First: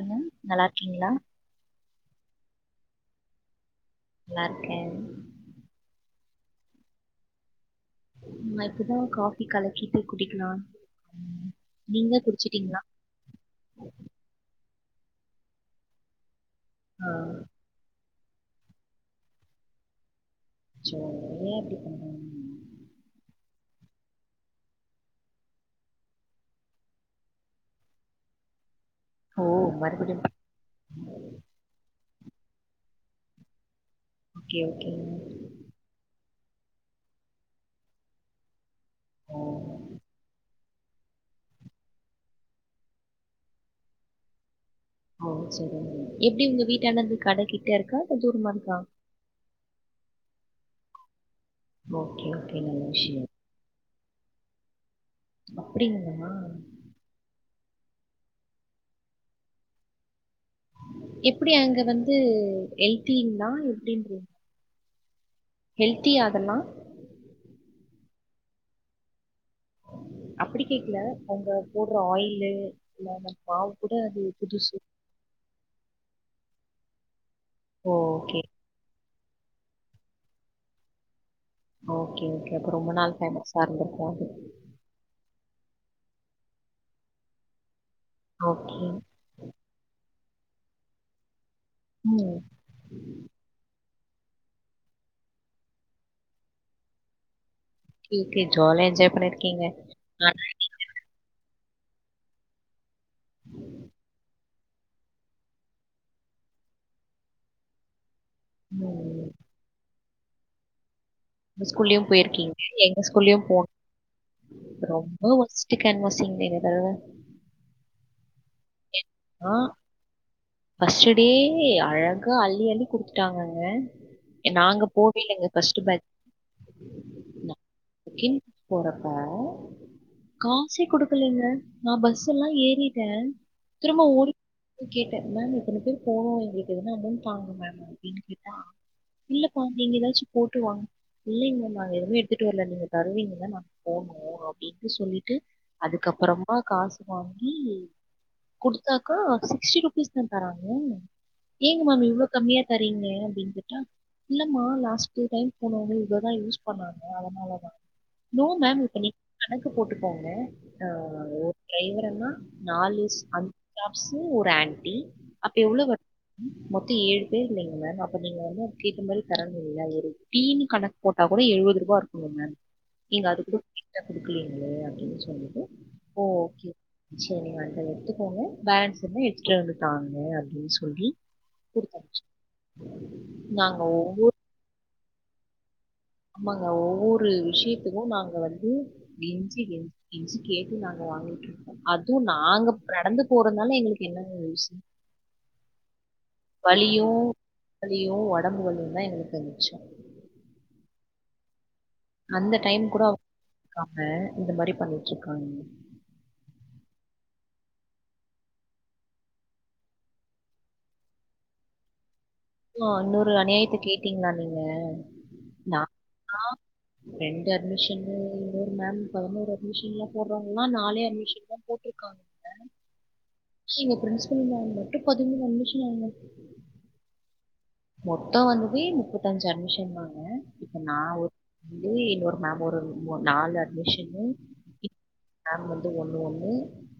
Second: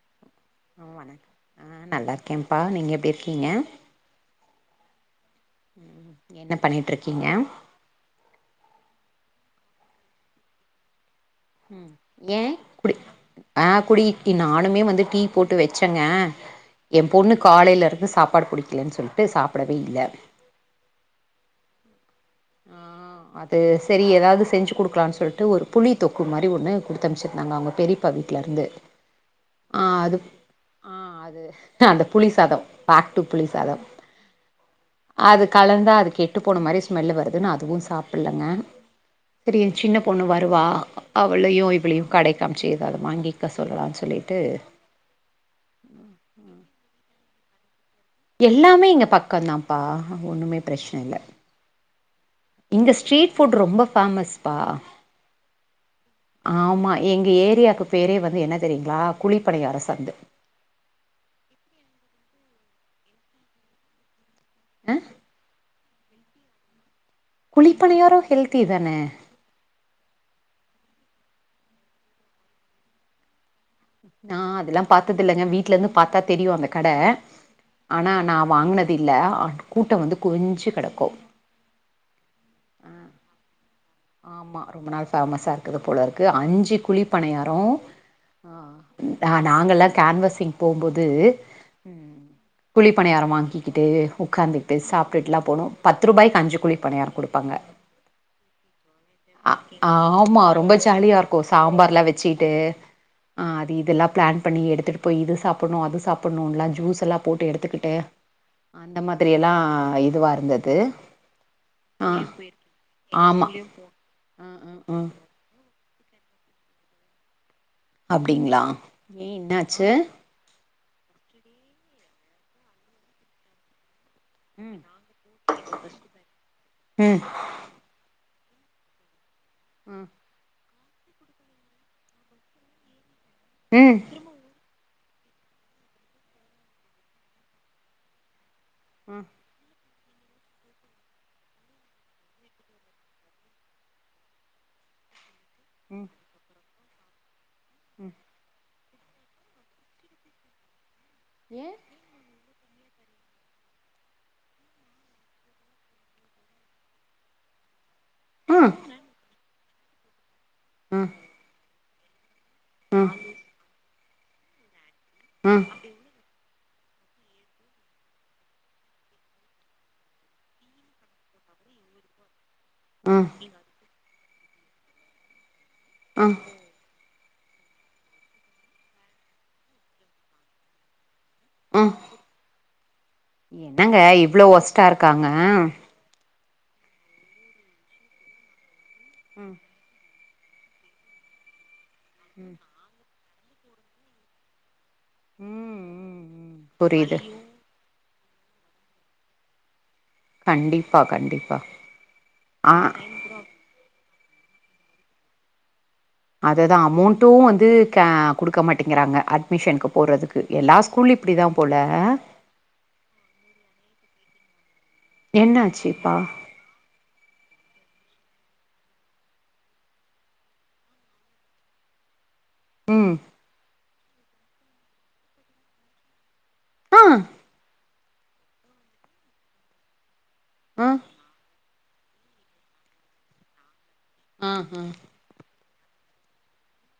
என்ன ம் நல்லா ஆ இருங்கிங்ளா வணக்கம் ஆ நல்லா இருக்கேன்பா நீங்க எப்டி இருக்கீங்க நல்லாருக்கேன் என்ன பண்ணிட்டு இருக்கீங்க நா இப்பதா காஃபி கலக்கிட்டு குடிக்கலன்னு ம் ஏயே குடி ஆ குடி இப்டி நானுமே வந்து டீ போட்டு வெச்சேங்க எயே ஆ பொண்ணு காலையிலருந்து சாப்பாடு புடிக்கிலன்னு சொல்லி ட்டு சாப்டவே இல்ல அச்சோ ஏ இப்டி பண்ணனும் ஆ அது செரி ஏதாது செஞ்சி குடுக்கலான் சொல்லிட்டு ஒரு புளி தொக்கு மாரி ஒன்னு குடுத்து அனுச்சிருந்தாங்க அவுங்க பெரியப்பா வீட்லருந்து ஓ மறுபடியுமா ஆ அது அந்த புளி சாதோ பேக்டூ புளி சாதோ ஓகே ஓகேங்க அது கலந்தா அது கெட்டு போனா மாரி ஸ்மெல்லு வருதுன்னு அதுவு சாப்புட்லங்க ஓ சேரி ஏயே சின்ன பொண்ணு வருவா அவளையு இவளையு கடக்கு அம்சி ஏதாது வாங்கிக்க சொல்லான் சொல்லிட்டு எப்டி உங்க வீட்டாண்ட இருந்து கட கிட்ட இருக்க எல்லாமே இங்க பக்கோ தாம்பா ஒன்னுமே பிரச்சன இல்ல ஓகே ஓகே நல்ல இங்க விஷயோ ஸ்ட்ரீட் ஃபுட் ரொம்ப ஃபேமஸ் பா அப்டிங்களா ஆமா எங்க ஏரியாக்கு பேரே வந்து என்ன தெரியுங்ளா குழிப்பணியார சந்து எப்டி அங்க வந்து ஹெல்த்திங்ளா எப்டின்றீ அ ஹெல்த்தியா அதல்லா குழிப்பணியரொ ஹெல்த்தி தான அப்டி கேக்ல அவ்ங்க போட்ற ஆயிலு இல்ல அந்த மா நா அதுல்லா பாத்தது இல்லங்க வீட்லேந்து பாத்தா தெரியு அந்த கட ஓ ஆனா ஓகே நா வாங்குன தில்ல அ கூட்டொ வந்து குவிஞ்சு கடக்கு ஓகே ஓகே அப்ப ரொம்ப நாள் ஃபேமஸா இருந்துருக்கு ஆமா ரொம்ப நாள் ஃபேமஸ்ஸா இருக்குது போலருக்கு அஞ்சு குழிப்பனியாரொ ஆ ஓகே. த நாங்கல்லா கேன்வாஸிங் போம்போது ம் குழிப்பணியார வாங்கிக்கிட்டு உக்காந்துக்குட்டு சாப்ட்டுட்லா போணோ பத்து ரூபாய்க்கு அஞ்சு குழிப்பணியாரொ குடுப்பாங்க [unintelligible] ஜாலியா என்ஜாய் அ பண்ணியிருக்கீங்க. ஆனா ஆமா ரொம்ப ஜாலியா இருக்கு சாம்பார்லா வெச்சியிட்டு ஆ அது இதுல்லா ப்ளான் பண்ணி எடுத்துட்டு போய் இது சாப்புண்ணு அது சாப்புண்ணுன்லா ஜூஸ் எல்லா போட்டு எடுத்துக்கிட்டு அந்த ம். மாரி எல்லா இதுவா இருந்தது ஸ்கூல்லயு ஆ போயிருக்கீங்க எங்க ஆமா ஸ்கூல்லயு ஆ ஆ [inaudible] ஆ ரொம்ப ஒஸ் [unintelligible] அப்டிங்ளா ஏ என்னாச்சு ஃபஸ்ட்டு டே அழகா அள்ளி அள்ளி குடுத்துட்டாங்கங்க எ ம் நாங்க போவயில எங்க ஃபஸ்ட்டு பே ம் ட்ரக்கிங் போறப்ப ம் காசே குடுக்கலங்க நா பஸ் எல்லா ஏறிட்ட திரும்ப ம் [inaudible] மேம் இத்தன பேர் போனோ எங்களுக்கு எதுனா அமௌண்ட் தாங்க மேம் அப்டின் கேட்டா அ இல்லப்பா நீங்க ஏதாச்சி போட்டுவாங் இல்லைங்க நாங்க எதுவுமே எடுத்துட்டு வரல நீங்க தருவீங்கல நாங்க போனோ அப்டின்ட்டு சொல்லிட்டு அதுக்கப்பறமா காசு வாங்கி ம் குடுத்தாக்கா சிக்ஸ்டி ருபீஸ் தா தராங்க ஏ ஏங்க மேம் இவ்ளோ கம்மியா தரீங்ளே அப்டின் கேட்டா இல்லமா லாஸ்ட் டூ டைம் போனவங்க இவ்ளோ யூஸ் பண்ணாங்க அதனாலதா நோ ம் மேம் இப்ப [inaudible] கணக்கு போட்டுக்கோங்க ஆ ம் ம் ஒரு டிரைவர் அண்ணா நாலு [inaudible] ஒரு ஆன்ட்டி அப்போ ம் எவ்ளோ வ மொத்தொ ஏழு பேர் இல்லைங்க மேம் அப்ப நீங்க வந்து அதுக்கு ஏத்த மாரி தரணுல்ல ஒரு டீம் கணக் போட்டா கூட எழுவதுருவா இருக்குங்க மேம் ம் நீங்க ம் அது கூட [inaudible] குடுக்லீங்களே அப்டின் சொல்லிட்டு ஓ ஓகே சேரி அந்த எடுத்துக்கோங்க பேலன்ஸ் இருந்தா எத்துட்டு வந்து தாங்க அப்டின் சொல்லி அ குடுத்தனுப்பிச்சோம். நாங்க என்னங்க இவ்ளோ ஒஸ்ட்டா இருக்காங்க ஆமாங்க ஒவ்வொரு விஷயத்துக்கு நாங்க வந்து ம் கெஞ்சி கெ ஞ்சி கேட்டு நாங்க வாங்கிட்ருக்கோ அதுவு நாங்க நடந்து போறதுனால எங்களுக்கு என்னங்க யூஸ் ம் ம் வலியு புரியுது வலியு ஒடம்பு வலியு தா எங்களுக்கு மிச்சோ கண்டிப்பா கண்டிப்பா அந்த ஆ டைம் கூட அவுங்க இருக்காங்க இந்த மாரி பண்ணிட்டு இருக்காங்க அத தா அமௌன்ட்டு வந்து க கு டுக்க மாட்டேங்கிறாங்க அட்மிஷன்க்கு போட்றதுக்கு எல்லா ஸ்கூலு இப்டி தா போல ஓ இன்னொரு அநியாயத்த கேட்டீங்களா நீங்க ந என்னாச்சுப்பா [inaudible] ரெண்டு அட்மிஷன் [inaudible] இன்னொரு மேம் பதினோரு அட்மிஷன் எல்லா போடுறாங்கா நாலே அட்மிஷன் தா போட்டிருக்காங் ம் ஆ எங்க பிரின்ச்பல் மேம் மட்டு பதிமூனு அட்மிஷனாங்க ஆ மொத்தோ வந்ததே முப்பத்தஞ்சி அட்மிஷன் தாங்க இப்ப ஆ நா ஒ [unintelligible] இன்னொரு மேம் ஒரு ஒ நாலு அட்மிஷன் ஆ ஆ நாங் வந்து ஒண்ணு ஒண்ணு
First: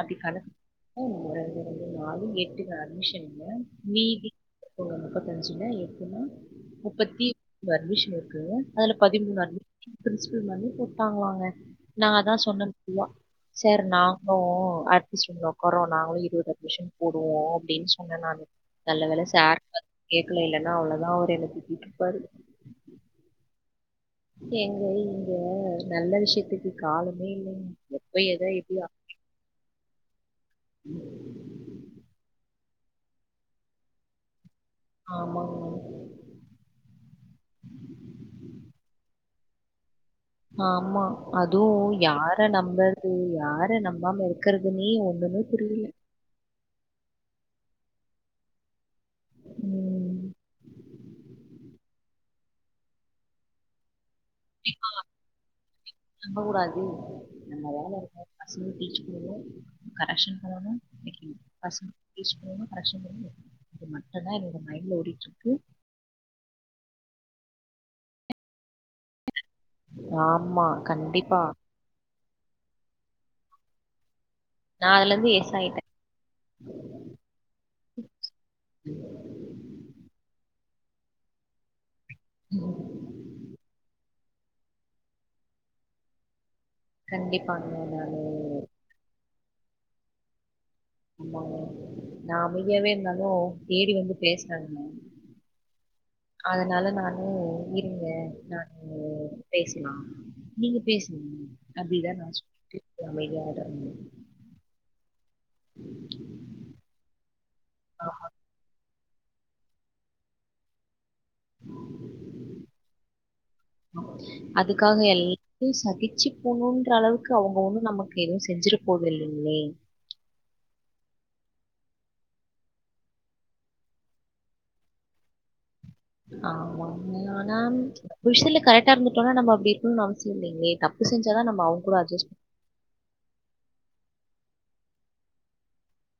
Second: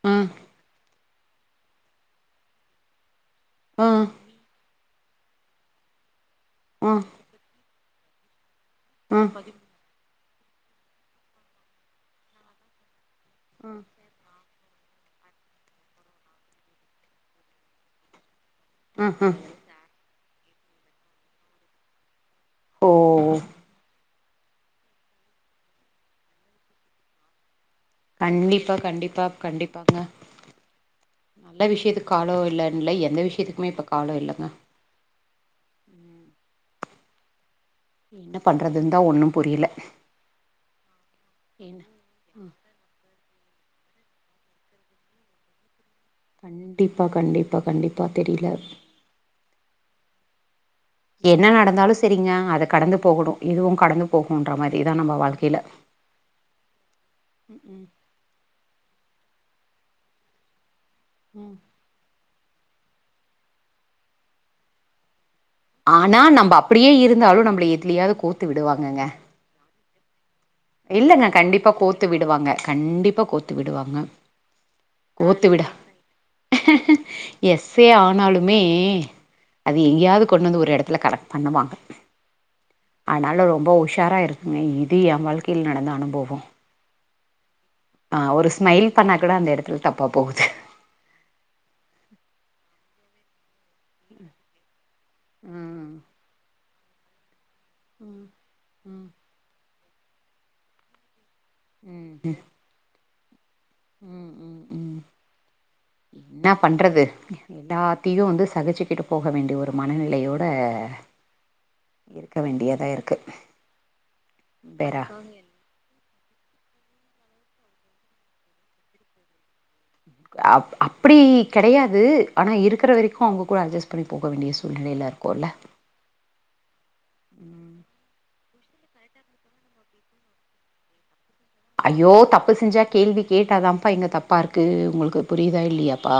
அப்டி ஆ கணக்கு போவுங்க ரெண்டி ரெண்டி நாலு எட்டுங்க அட்மிஷன் இதுல ஆ மீதி [inaudible] [unintelligible] எத்துன முப்பத்தி [inaudible] அட்மிஷன் இருக்கு அதுல ஆ பதிமூணு அட்மி எங்க பிரின்சிபல் மேம்மே கூப்ட்டாங்களங்க நா அதா சொன்ன போதுவா சர் நா ஒ ஒ அட்மிஷன்ல ஒக்காருவோ நாங்களு இருவது அட்மிஷன் போடுவோ அப்டின்னு சொன்ன நானு நல்ல ஆ வேல ஆ சாரு வந்து கேக்குல இல்லனா அவ்ளோதா அவ்ர் என்ன திட்டிட்டு இருப்பாரு ஓ ஓ எங்க இங்க நல்ல விஷ்யத்துக்கு காலமே இல்லைங்க எப்ப எதை கண்டிப்பா எப்படி கண்டிப்பா கண்டிப்பாங்க நல்ல விஷ்யத்துக்கு காலோ இல்லைன்ன எந்த விஷ்யத்துக்குமே இப்ப காளோ இல்லைங்க ஆமாங்க என்ன பண்ணுறதுந்தா ஒன்னு புரியில ஆமா அதுவு யார நம்பறது யார நம்பமாம இருக்கறதுன்னே ஒண்ணுமே புரியில கண்டிப்பா கண்டிப்பா கண்டிப்பா தெரியில ம் என்ன நடந்தாலு செரிங்க அத கடந்து போகணு இதுவு கடந்து போகும்ன்ற மாதிரிதா நம்ம வாழ்க்கையில நம்ப கூடாது நம்ம வேல இருக்க [inaudible] பசங்க டீச் பண்வோ கரெக்ஷன் பண்ணனு ம் பசங்க டீச் பண்ணனு கரெக்ஷன் பண்ணனு அது மட்டுதா என்னோட மைண்டல ஓட்ருக்கு ஆனா நம்ம அப்டியே இருந்தாலு நம்மள எதுலயாவது கோத்து விடுவாங்கங்க ஆமா இல்லங்க கண்டிப்பா கோத்து விடுவாங்க கண்டிப்பா கோத்து விடுவாங்க நான் அதுலருந்து கோத்து எஸ் விடா ஆயிட்டேன். எஸே ஆனாலுமே அது எங்கேயாவது கொண்டு வந்து ஒரு இடத்துல கரெக்ட் பண்ணுவாங்க ம் ம் ம் அதுனாலு ரொம்ப உஷாரா இருக்குங்க இது என் வாழ்க்கையில நடந்த அனுபவ கண்டிப்பாங்க நானு ஸ்மைல் பண்ணா கூட அந்த இடத்துல தப்பாக போகுது ஆமா நா அமைதியாவே இருந்தாலு தேடி வந்து பேசுறாங்க ம் ம் அதனால நானு இருங்க நானு பேசலா நீங்க பேசுங்க அப்டிதா ம் நா சொல்லட்டு அமைதியாடனு ம் ம் ம் என்ன பண்றது எல்லாத்தையு வந்து தகச்சிக்கிட்டு போக வேண்டிய ஒரு மனநிலையோட இருக்க வேண்டியதா இருக்கு பேரா சகிச்சி போணுன்ற அளவுக்கு அவுங்க ஒண்ணு நமக்கு எதுவு செஞ்சிர போத இல்லிங்லே அப் அப்டி கெடையாது ஆனா இருக்குற வரைக்கு அவுங்க கூட அஜெஸ்ட் பண்ணி போக வேண்டிய சூழ்நிலையில இரு கொல [unintelligible] குஷல்ல கரெக்டா இருந்துட்டோனா நம்ம அப்டி இருக்குனு அவசிய இல்லைங்களே தப்பு செஞ்சாதா நம் ஐய்யோ தப்பு செஞ்சா கேள்வி கேட்டாதாப்பா இங்க தப்பாருக்கு உங்களுக்கு புரியிதா இல்லையாப்பா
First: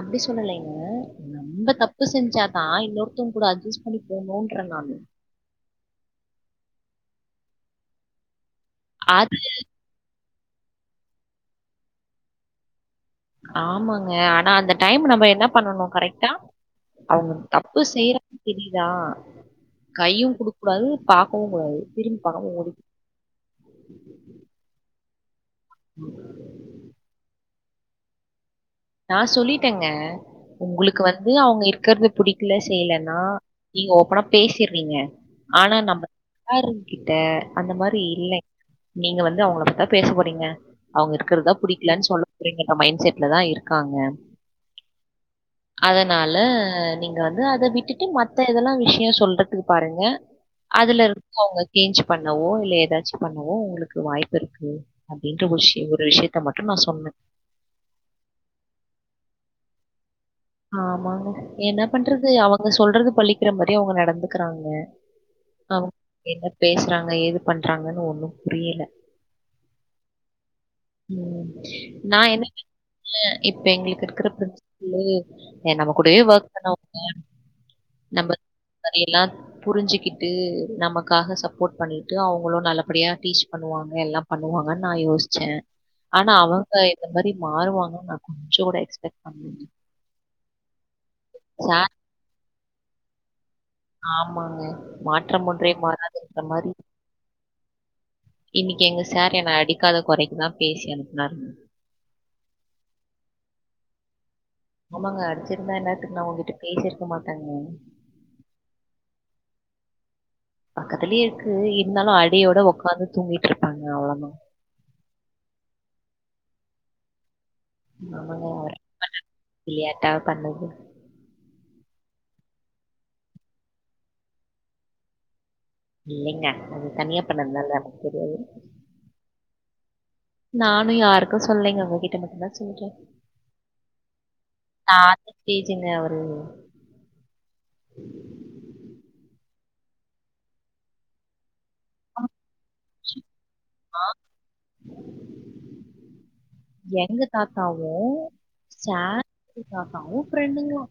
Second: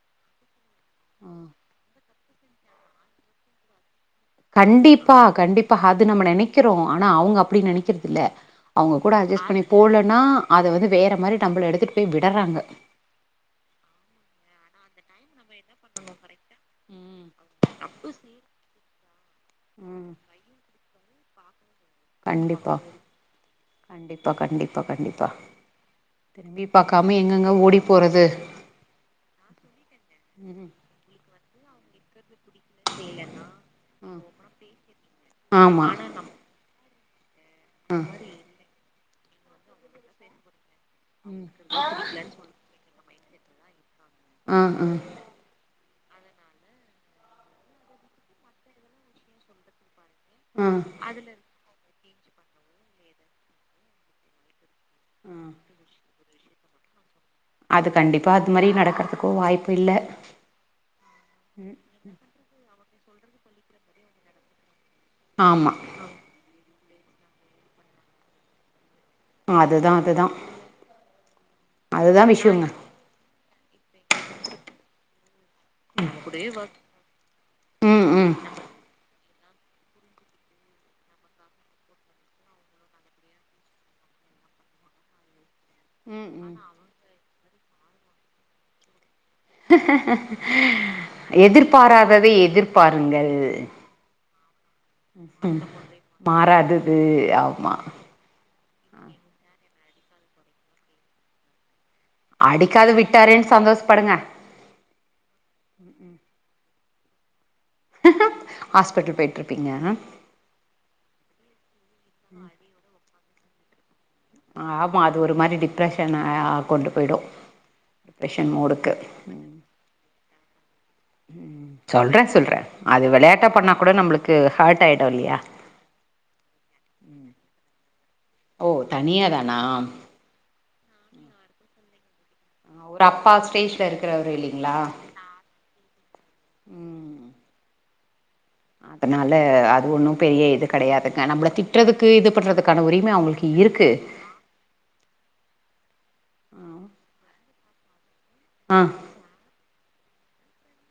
அப்டி சொல்லலைங்க நம்ப தப்பு செஞ்சாதா இன்னோர்த்தங் கூட அட்ஜெஸ் படிப்போனோ கண்டிப்பா கண்டிப்பா அது நம்ம நெனைக்கிறோ ஆனா அவுங்க அப்டி நெனைக்கிறதில்ல அவுங்க கூட அது அட்ஜெஸ் பண்ணி போலன்னா அத வந்து வேற மாரி நம்பள எடுத்துட்டு போய் விடறாங்க ஆமாங்க ஆனா அந்த டைம் நம்ம என்ன பண்ணணு கரெக்டா ம். அவுங்க தப்பு செய்றாங்க தெரிதா ம். கைய்யு குடுக் கூடாது பாக்கவு கூடாது திரும்பி பாக்காம ஓடி கண்டிப்பா கண்டிப்பா கண்டிப்பா கண்டிப்பா திரும்பி பாக்காம எங்கெங்க ஓடி போறது நா சொல்லிட்டேங்க ம். உங்குளுக்கு வந்து அவுங்க இருக்கறது புடிக் கல செய்யலன்னா நீங்க ஓப்பனா ம். பேசறீங்க ஆனா ஆமா. நம்ம ஆரம் கிட்ட அந்த மாரி இல்லை நீங்க வந்து அவுங்கள பத்திதா பேச போறீங்க அவுங்க இருக்குற புடிக்கலன் சொல்ல போறிங்கன்ற மையின்ட் செட்லதா இருக்காங்க ஆ ஆ அதனால நீங்க வந்து அத விட்டுட்டு மத்த இததல்லா விஷ்யோ சொல்றதுக்கு பாருங்க ஆ, அதுல ஆ. இருக்க அவுங்க சேஞ்ச் பண்ணவோ இல்ல ஏதாச்சு பண்ணவோ உங்குளுக்கு வாய்ப்பிருக்கு அப்டின்ற ஒஷ்ய ஒரு விஷயத்த மட்டு நா சொன்ன அது கண்டிப்பா அது மாரி நடக்கறதுக்கு வாய்ப்பு இல்ல ஆமாங்க என்ன பண்றது அவங்க சொல்றது பழிக்கிற மாரி அவங்க நடந்துக்குறாங்க ஆமா. அவுங்க என்ன பேசுறாங்க ஏது பண்றாங்கன்னு ஒண்ணு புரியல அதுதா அதுதா ம் நா என்ன [unintelligible] இப்ப எங்களுக்கு இருக்குற ப்ரெச் [unintelligible] ஏ நம்ம கூட ஒர்க் பண்ணவுங்க ம் நம்ப ம் [unintelligible] புரிஞ்சிக்கிட்டு நமக்காக சப்போட் பண்ணிட்டு அவுங்களு நல்லபடியா டீச் பண்ணுவாங்க எல்லா பண்ணுவாங்கன் நா யோஸ்ச்ச ஆனா ம் ம் அவங்க இந்த மாரி மாறுவாங்கன் நா கொஞ்ச கூட எக்ஸ்பெட் எதிர் சார் பாரததை எதிர் பாருங்கல் ஆமாங்க மாற்றம் ஒன்றே மாறாதுன்ற மாரி மாறாதது ஆமா இன்னக்கி எங்க சார் என்ன அடிக்காத கொறைக்கு தா பேசி அனுப்புனாருங்க அடிக்காத விட்டாரோன் சந்தோஸ்ப்படுங்க ஆமாங்க அடிச்சிருந்தா இன்னேறத்துக்கு நா உங்கிட்ட பேசிருக்க மாட்டேங்க ஹாஸ்பிட்டல் போயிட்ருப்பீங்க பக்கத்துலயே இருக்கு இருந்தாலு அடியையோட ஒக்காந்து தூங்கிட்ருப்பாங்க அவ்ளோ தா ஆமா அது ஒரு மாரி டிப்ரெஷனா கொண்டு போய்டும் ஆமாங்க. டிப்ஷன் அவர் மூடுக்கு விளையாட்டா பண்ணது. சொல்ற சொல்ற அது வெளையாட்டா பண்ணா கூட நம்ளுக்கு ஹர்ட் ஆயிடு இல்லையா இல்லைங்க அது தனியா பண்ணதுனால எனக்கு தெரியாது ஓ தனியா தானா நானு யாருக்கு சொல்லீங்க உங்க கிட்ட மட்டுதா ஒரு அப்பா ஸ்டேஜ்ல இருக்கிறவர் இல்லைங்ளா டீஜிங்க அவரு ம் அதனால அது ஒன்னும் பெரிய இது கெடையாதுங்க நம்மள தி ட்றதுக்கு இது பண்ணுறதுக்கான உரிம அவுங்களுக்கு இருக்கு எங்க தாத்தாவு ஆ சே [inaudible] தாத்தாவு ஃப்ரெண்டுங்ளா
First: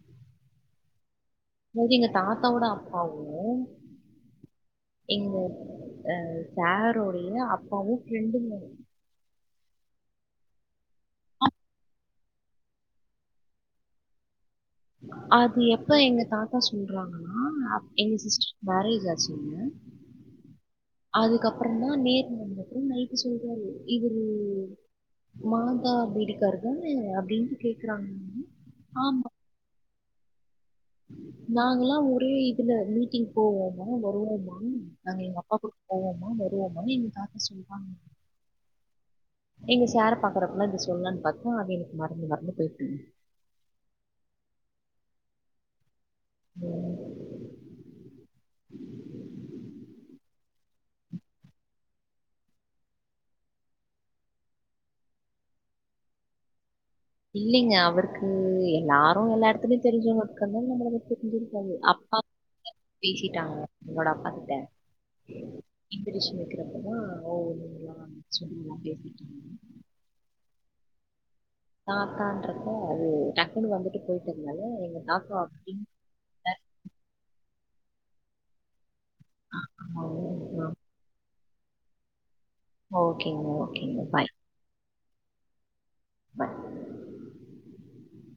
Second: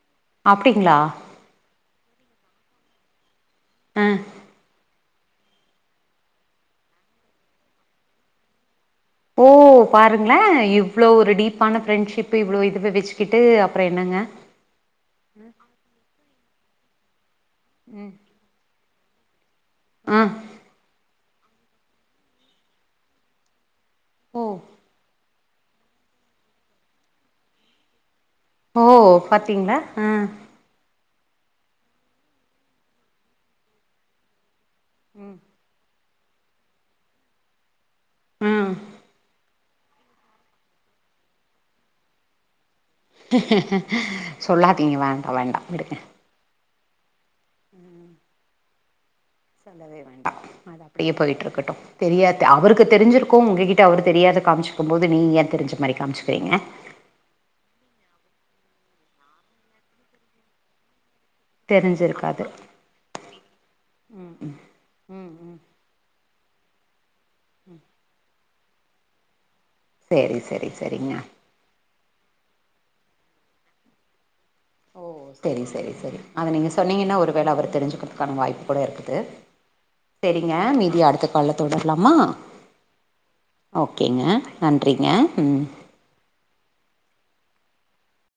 அப்டிங்ளா இங் எங்க தாத்தாவோட அப்பாவு ஆ எங்க அ சேருடைய அப்பாவு ஃப்ரெண்டுங் ஓ பாருங்ளே இவ்ளோ ஒரு டீப்பான ஃப்ரெண்ட்ஷிப் இவ்வளோ இதுவ வச்சுக்கிட்டு அப்றோ என்னங்க அது எப்ப எங்க தாத்தா சொல்றாங்கன்னா எங்க சிஸ்ட்ரு மேரேஜ் ஆச்சிங்க ஆ அதுக்கப்பறந்தா நேர்ல வந்துட்டு நைட்டு சொல்றாரு இவரு ஓ மாதா வீட்டுக்கார தான அப்டின்ட்டு கேக்குறாங்க ஓ பாத்தீங்ளா ம் நாங்கல்லா ஒரே இதுல மீட்டிங் போவோமா வருவோமா நாங்க எங்க அப்பா கூ போவோமா வருவோமான் எங்க தாத்தா சொல்றாங்க ம் எங்க சேர பாக்கறப்பல்லா இது சொல்லான் பாத்தா அது எனக்கு மறந்து மறந்து போயிருது சொல்லாதீங்க வேண்டா வேண்டா விடுங்க ம் ம் சொல்லவே வேண்டா அது அப்டியே போய்ட்டு இருக்கட்டு தெரியாது அவருக்கு தெரிஞ்சிருக்கு உங்ககிட்ட அவரு தெரியாத காமிச்சுக்கும் போது நீ ஏ தெரிஞ்ச மாரி காம்ச்சுக்கிறீங்க இல்லைங்க அவருக்கு எல்லாரு எல்லா எடத்துலயு தெரிஞ்சவங்க இருக்கனால நம்ம [unintelligible] தெரிஞ்சிருக் காது அப்பா தெரிஞ்சிருக்காது [inaudible] பேசிட்டாங்க என்னோட அப்பா ம் ம் கிட்ட ம் ம் இன்விட்டேஷன் வக்கிறப்பதா ஓ ம் [unintelligible] பேசிட்ருந்தே செரி செரி சரிங்க தாத்தான்றப்ப அது டக்குனு வந்துட்டு போயிட்டுந்தல எங்க தாத்தா சேரி அப்டின் சேரி சேரி அத நீங்க சொன்னிங்கன்னா ஒரு வேள அவரு தெரிஞ்சுக்கிறதுக்கான வாய்ப்பு கூட இருக்குது ஆமாங்க ங்க மீதி அடுத்த கால்ல தொடரலாமா ஓகேங்க, ஓகேங்க. ஓக்கேங்க பாய், நன்றிங்க ம் பாய்